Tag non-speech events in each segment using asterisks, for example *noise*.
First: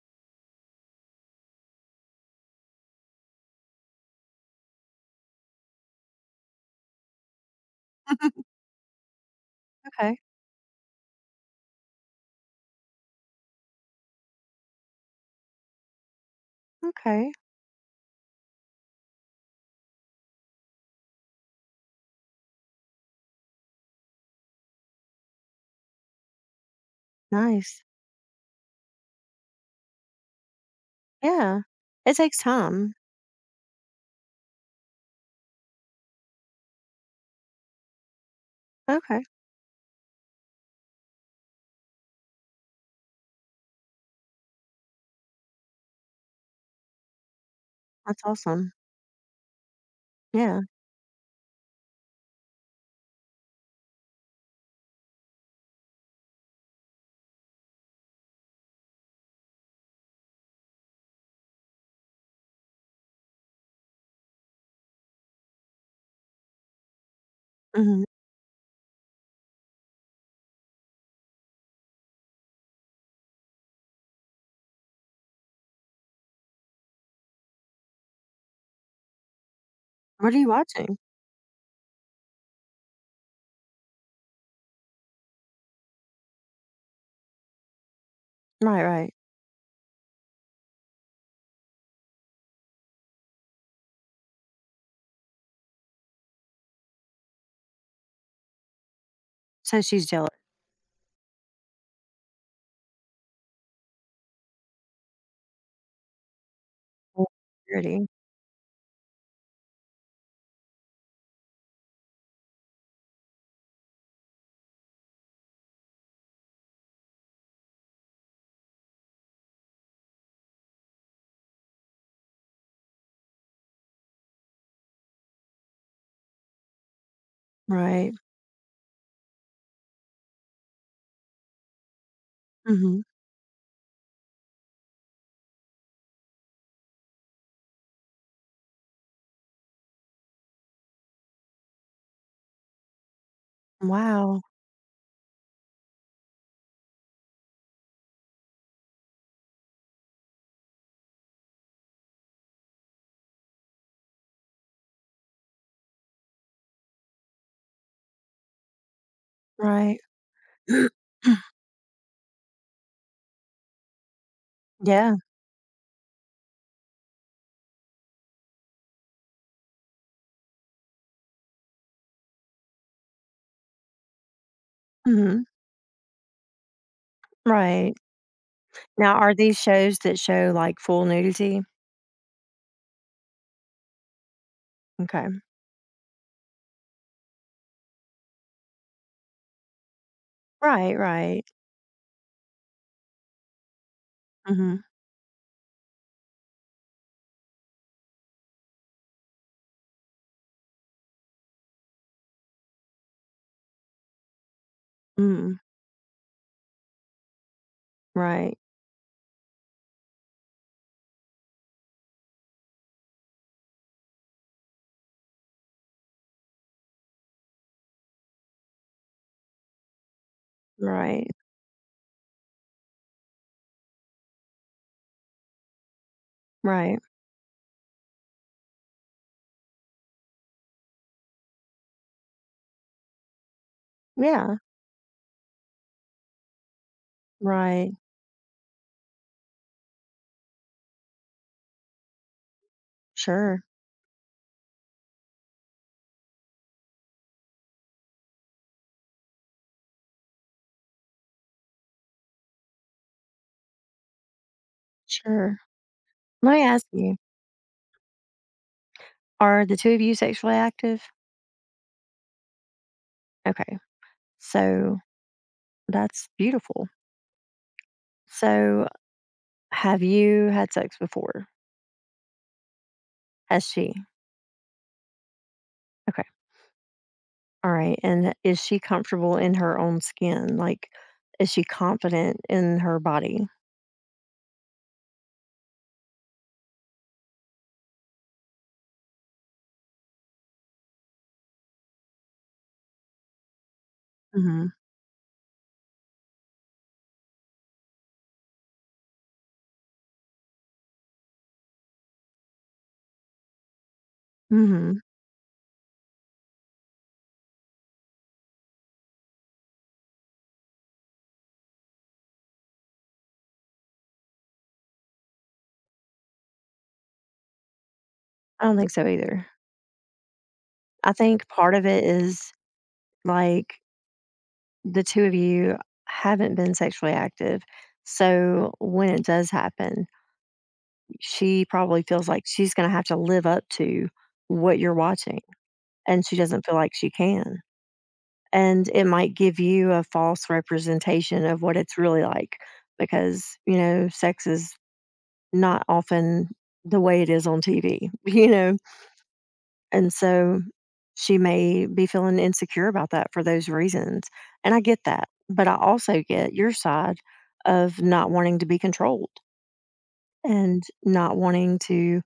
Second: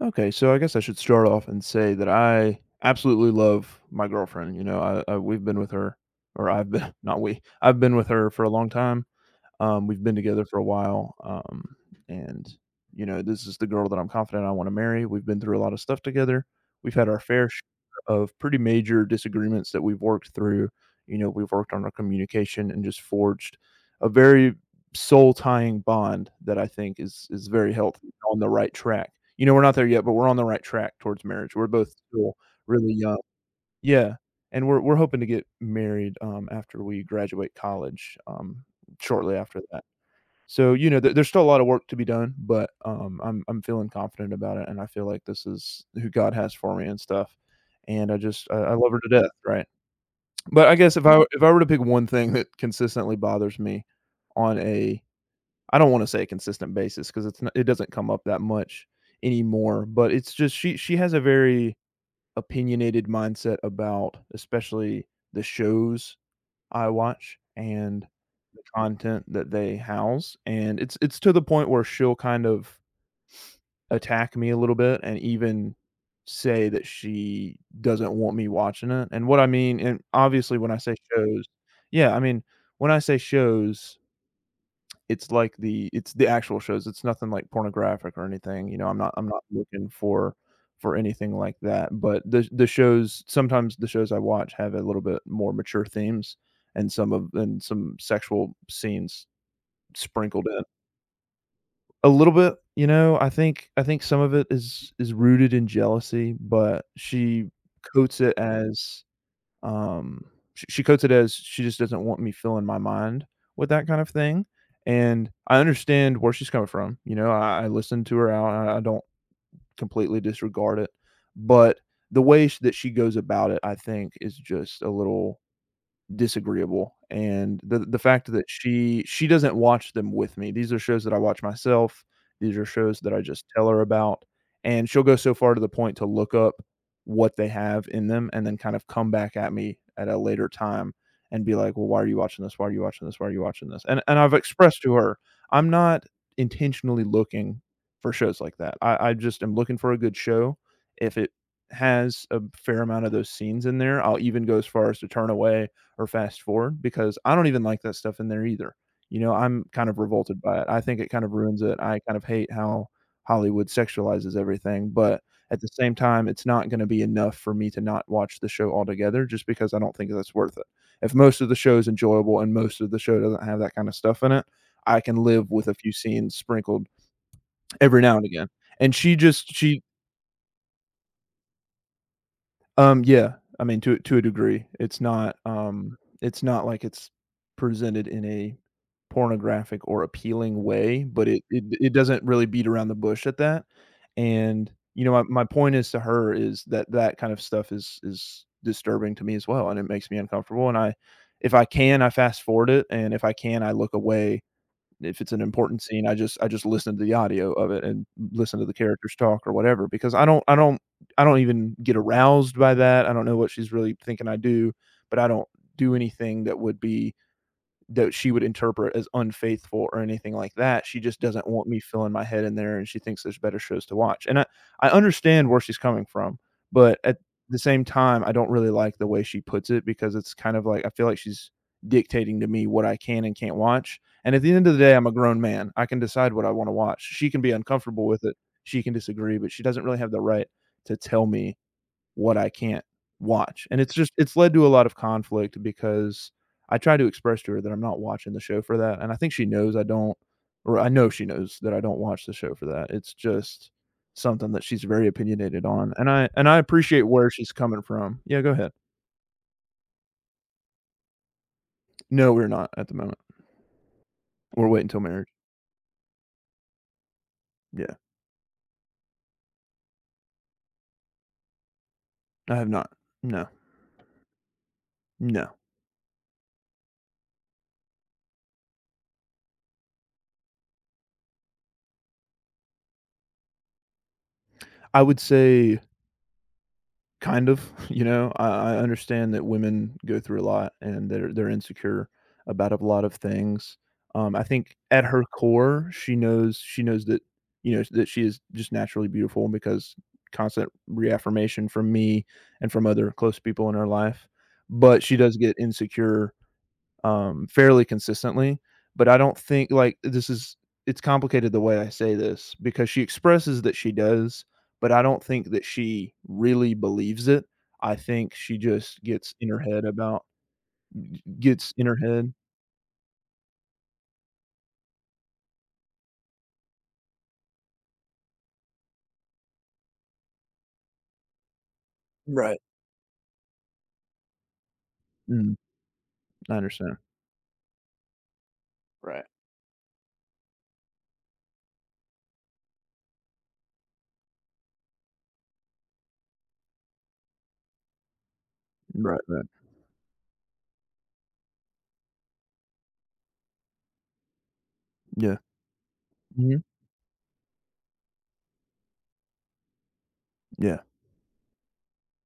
Okay, so I guess I should start off and say that I absolutely love my girlfriend. You know, I we've been with her, or I've been *laughs* not we, I've been with her for a *laughs* long time. We've been Okay. together for a while, and, you know, this is the girl that I'm confident I wanna marry. We've been through a lot of stuff together. We've had our Okay. fair share of pretty major disagreements that we've worked through. You know, we've worked on our communication and just forged a very soul-tying bond that I think is very Nice. healthy, on the right track. You know, we're not there yet, but we're on the right track towards marriage. Yeah. We're both It still takes really time. young. Yeah, and we're hoping to get married, after we graduate college, Okay. shortly after that. So, you know, there's still a lot of work to be done, but, I'm feeling confident about it, and I feel like this is who God has for me and stuff, and I That's just awesome. I love her to death, right? Yeah. But I guess if I were to pick one thing that consistently bothers me on a I don't wanna say a consistent basis because it doesn't come up that much anymore, but it's just she has a very opinionated mindset about especially the shows I watch Hmm. and the content that they house, and it's to the point where she'll kind of attack me a little bit and even say that she doesn't want me watching it, and what I mean and What are you obviously, when I say watching? shows Yeah, I mean, when I say shows, it's like the it's the actual shows, it's nothing, like, pornographic or anything, you Right, know, I'm not right. I'm not looking for anything like that, but the shows sometimes the shows I watch have a little bit more mature themes and some sexual scenes So she's jealous. sprinkled in. A little bit, you know, I think some of it is rooted in jealousy, but Of she security. coats it as um she codes it as she just doesn't want me filling my mind with that kind of thing, and I understand where she's coming from. You know, I listened to her out. I don't completely disregard it, but the way that she goes about it I think is just a little disagreeable, and the Right. fact that she doesn't watch them with me. These are shows that I watch myself. These are shows Hmm. that I just tell her about, and she'll go so far to the point to look up what they have in them and then kind of come back at me at a later time and be like, "Well, why are you watching this? Why are you watching this? Why are you watching this?" And I've Wow. expressed to her, I'm not intentionally looking for shows like that. I just am looking for a good show. If it has a fair amount of those scenes in there, I'll even go as far as to turn away or fast forward because I don't even like that stuff in there either. You know, I'm kind of Right. revolted by it. I think *clears throat* it kind of ruins it. I kind of hate how Hollywood sexualizes everything, Yeah. but at the same time, it's not gonna be enough for me to not watch the show altogether just because I don't think that's worth it. If most of the show is enjoyable and most of the show doesn't have that kind of stuff in it, I can Hmm. live with a few scenes sprinkled Right. every now and again. And she Now, are just these she shows that show like full nudity? Yeah, I mean, to a degree, Okay. It's not like it's presented in a pornographic or appealing Right, way, but it right. it it doesn't really beat around the bush at that, and, Hmm. you know, my point is to her is that that kind of stuff is disturbing to me as well, and it makes me uncomfortable, and I if I can, I fast forward it, and if I can, I look away if it's an Mm. important scene, I just listen to the audio of it and Right, listen to the characters talk or whatever because I don't even get aroused by that. I don't know what she's really thinking I do, but I don't do anything that would be that she would interpret as unfaithful or anything like that. She just right, doesn't want me filling my head in there, and she thinks there's better shows to watch. And I understand where she's coming from, but right. at the same time, I don't really like the way she puts it because it's kind of like I feel like she's dictating to me what I can and can't watch. And at the Yeah. end of the day, I'm a grown man. I can decide what I want to watch. She can be Right. uncomfortable with it. She can disagree, but she doesn't really have the right to tell me what I can't Sure. watch. And it's just it's led to a lot of conflict because I try to express to her that I'm not watching the show for that, and I think she knows I don't or I know she knows that I don't watch the show for that. It's just something that she's very Sure. opinionated on, and I and Let I me ask appreciate you, where she's coming from. Yeah, go ahead. are the two of you sexually active? No, we're not at the moment. Okay. We're waiting So till marriage. that's beautiful. Yeah. So have you had sex before? I have not. No. Has she? No. Okay. All right. And is she comfortable in her own skin? Like, is she confident in her body? I would say kind of, *laughs* you know, I understand that women go through a lot and they're insecure about a lot of things. I Hmm. think at her core, she knows that, you know, that she is just naturally beautiful because constant reaffirmation from me and from other close people in her life, but Hmm. she does get insecure fairly consistently. But I don't think like this is it's complicated the way I say this because she expresses that she does, but I don't think that she really believes it. I think she I don't think just so gets either. in her head about I think gets part in of her it head. is like the two of you haven't been sexually active. So when it does happen, she probably feels like Right. she's going to have to live up to what you're watching. Mm, And she I doesn't feel like understand. she can. And it Right. might give you a false representation of what it's really like, because sex is not often the way it is on TV. *laughs* Right, right. And so she may be feeling insecure about that for those reasons, and I get that, Yeah. but I also get Mhm. your side of not wanting to be controlled Yeah. and not wanting to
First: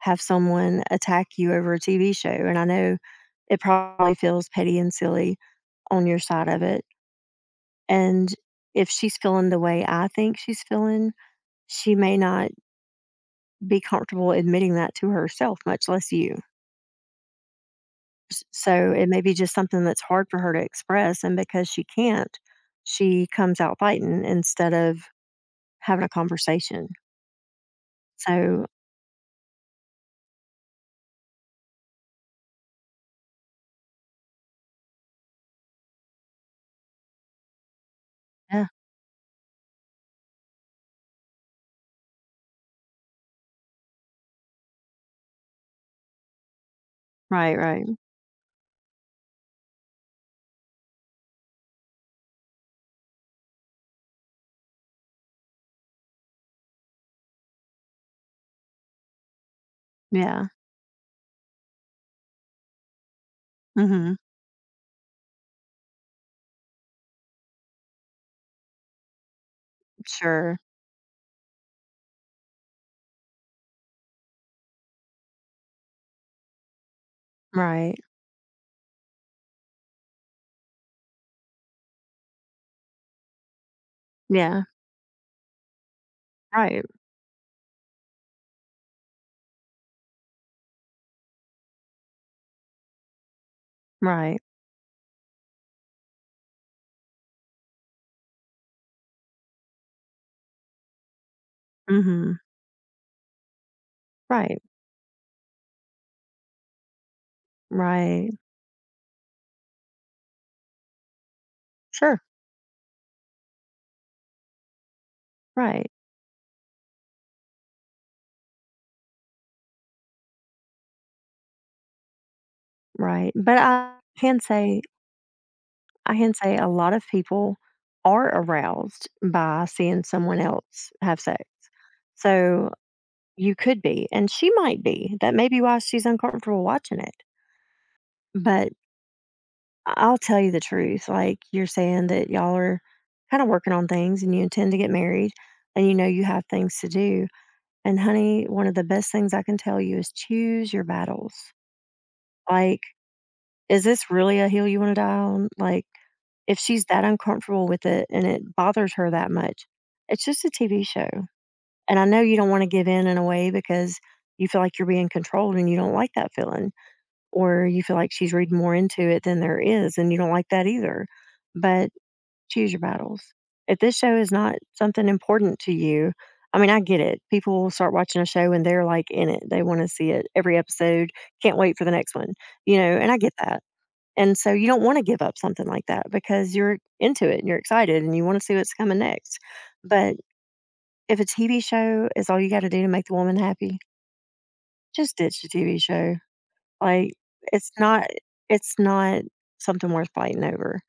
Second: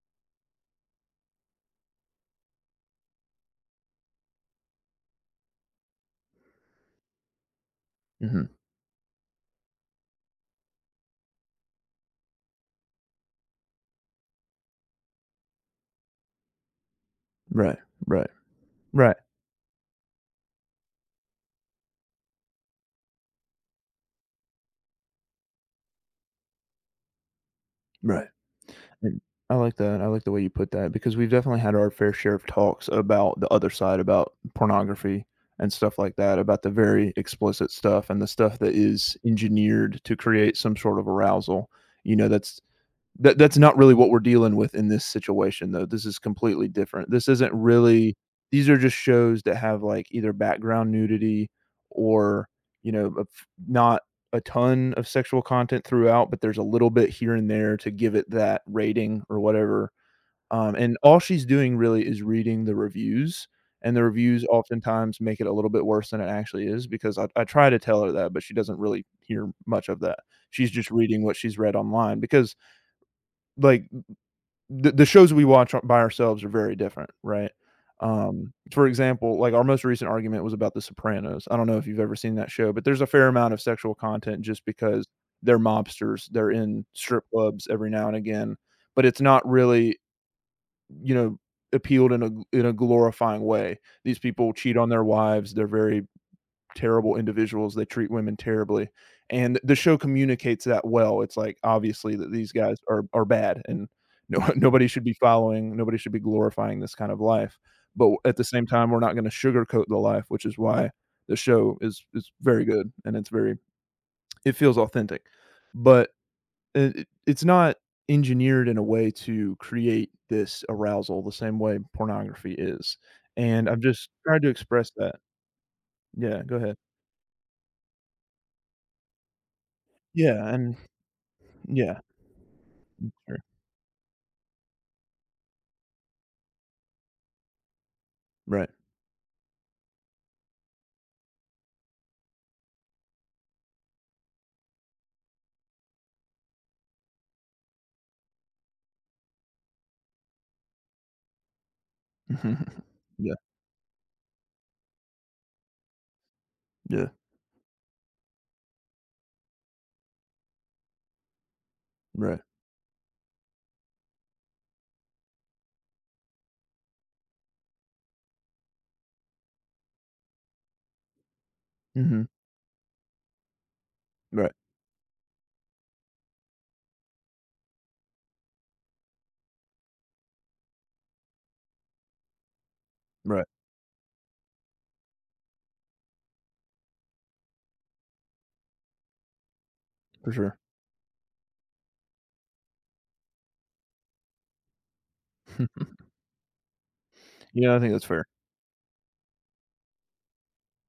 have someone attack you over a TV show. And I know it probably feels petty and silly on your side of it. And Mhm. if she's feeling the way I think she's feeling, she may not be comfortable admitting that to herself, much less you. Right, right, So it right, may be just something that's hard for her to express. And because she can't, she comes out fighting instead of having a conversation. right. So, Mm, I like that, I like the way you put that because we've definitely had our fair share of talks about the other side, about pornography and stuff like that, about the very explicit stuff and the stuff yeah, that is engineered to create some sort of arousal, you know, that's that's not really what we're dealing with in this situation, though. This is completely different. This isn't right, right. really these are just shows that have, like, either background nudity or, you know, of not a ton of sexual content throughout, but there's a little bit here and there to give it that rating or whatever, Yeah. And all she's doing really is reading the reviews, and the Hmm. reviews oftentimes make it a little bit worse than it actually is because I try to tell her that, but she doesn't really hear much of that. Sure. She's just reading what she's read online because, like, the shows we watch by ourselves are very different, right? Right. For example, like, our most recent argument was about The Sopranos. I don't know if you've ever seen that show, but there's a fair amount of sexual content Yeah. just because they're mobsters, they're in Right. strip clubs every now and again, but it's not really, you know, appealed in a glorifying way. These Right. people cheat on their wives, they're very terrible individuals. They treat women terribly, and the show communicates that well. It's like obviously that Hmm. these guys are bad, and no *laughs* Right. nobody should be following, nobody should be glorifying this kind of life. But Right. at the same time, we're not gonna sugarcoat the life, which is why the show is Sure. is very good and it's very it feels authentic. Right. But it's not engineered in a way to create this arousal the same way pornography is, Right. But and I've I just can tried to say express that. I can Yeah, go say a ahead. lot of people are aroused by seeing someone Yeah, and else have sex. yeah. So Sure. you could be, and she might be. That may be why she's uncomfortable watching it. Right. But I will tell you the truth. Like, you're saying that y'all are kind of working on things and you intend to get married, and you know you have things to do. And honey, one of the best things I can tell you is choose your battles. Like, *laughs* Yeah, is this really a hill you want to die on? Like, if she's that yeah, uncomfortable with it and it bothers her that much, it's just a TV show. And I know you right. don't wanna give in a way, because you feel like you're being controlled and you don't like that feeling, or you feel like she's reading more into it than there is, and you don't like that either. But Mhm. choose your battles. If this show is Right, not something important to you. I mean, I get it. People will start watching a show and they're, like, in it. They wanna see it every episode, can't wait for the next one, and I get right, that. And so you don't want to give up something like that because you're into it and you're excited and you want to see what's coming next. But for sure. if a TV show is all you got to do to make the woman happy, just ditch the TV *laughs* show. Like, it's Yeah, I think that's not fair. it's not something worth fighting over.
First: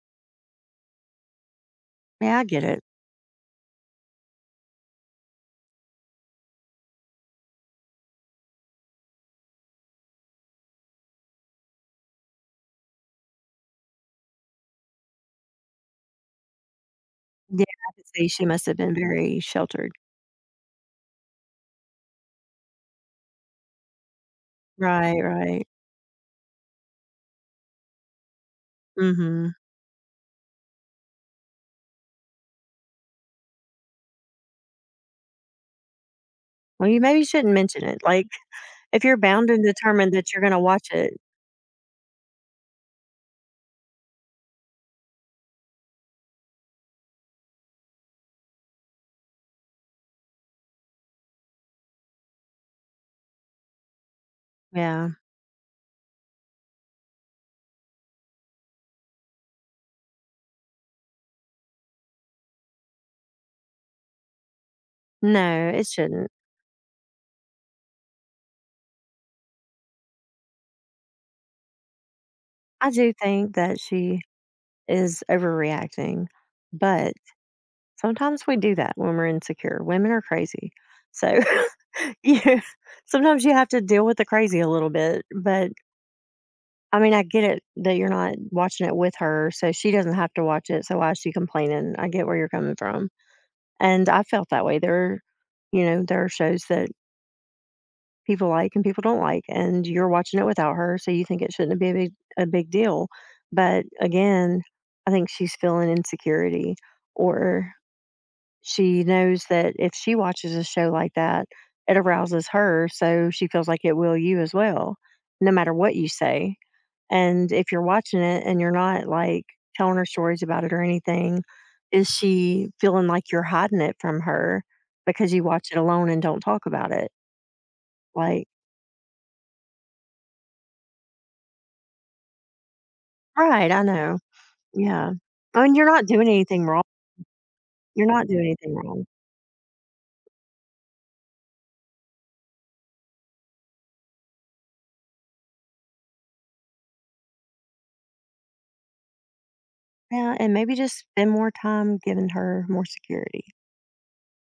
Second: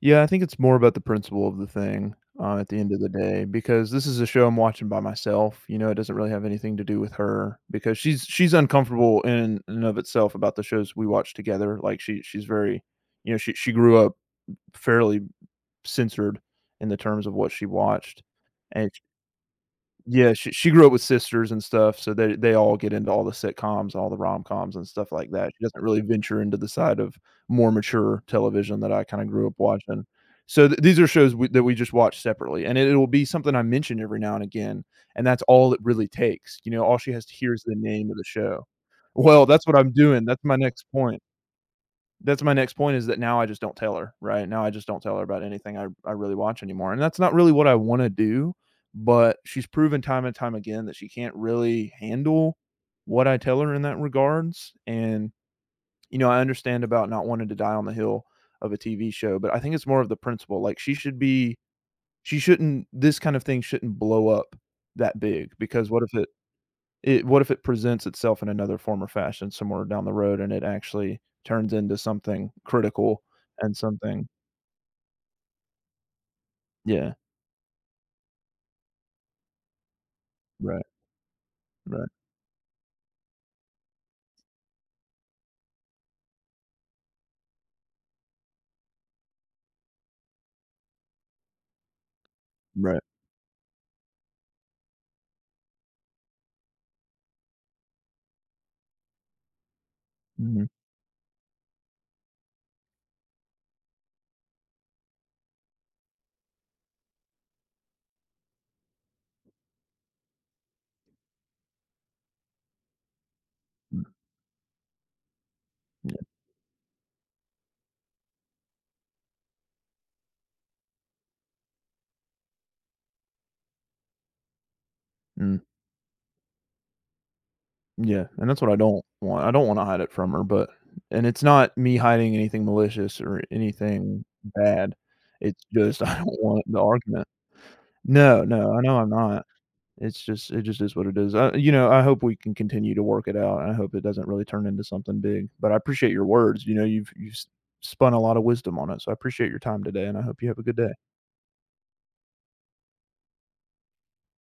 Yeah, I think it's more about the principle of the thing, Yeah, I get at the it. end of the day, because this is a show I'm watching by myself, you know, it doesn't really have anything to do with her because she's uncomfortable in and of itself about the shows we watch together, like, she she's very you know, she grew up fairly censored in the terms of what Yeah, she I could watched, see she must have and been very sheltered. yeah, she grew up with sisters and stuff, so they all get into all the sitcoms, all the rom-coms and stuff Right, like that. She right. doesn't really venture into the side of more mature television that I kinda grew up Mhm. watching. So, th these are shows we that we just watch separately, and it'll be something I mention every now and again, and that's all it really takes, you know, Well, all you she maybe has to hear shouldn't is the mention it. name of the Like, show. if you're Well, bound and that's what I'm determined doing, that you're that's going my to next watch it. point. That's my next point is that now I just don't tell her, right? Now I just don't tell her about anything I really watch anymore, and that's not really what I wanna do, but she's proven time and time again that she can't really handle what I tell her in that regards, Yeah. and, you know, I understand about not wanting to die on the hill of a TV show, but I think it's more of the principle, like, she should be she shouldn't this kind of thing shouldn't blow up that big No, it because what if it shouldn't. it what if it presents itself in another form or fashion somewhere down the road and it actually turns into something I do critical think and that she something. is overreacting, but Yeah. sometimes we do that when we're insecure. Women are crazy. Right, So, right, *laughs* you sometimes you have to deal with the crazy a little bit. But I mean, I get it that you're not watching it with her, so she doesn't have to watch it, so why is she complaining? I get where you're coming right. from, and I felt that way. There are shows that people like and people don't like, and you're watching it Mhm, without her, so you think it shouldn't be a big deal. But again, I think she's feeling insecurity, or she knows that if she watches a show like that, it arouses her, so she feels like it mm, will you as well, no matter what you yeah, say, and if you're watching it and you're not, like, telling her stories about it or anything, is she feeling like you're hiding it from her because you mm, watch it alone and don't talk about it? yeah, and Like. that's what I don't want. I don't wanna hide it from her, but and it's not me hiding anything malicious or Right, I know. anything bad. Yeah. It's I mean, you're just *laughs* not I doing don't want anything the wrong. argument. You're not No, doing no, anything I know wrong. I'm not. It's just it just is what it is. I you know, I hope we can continue to work it out, I hope it doesn't really turn into something big, but I appreciate your words, you know, you've spun a lot of wisdom on it, so I appreciate your time today, and I Yeah, hope you and have a maybe good just day. spend more time giving her more security.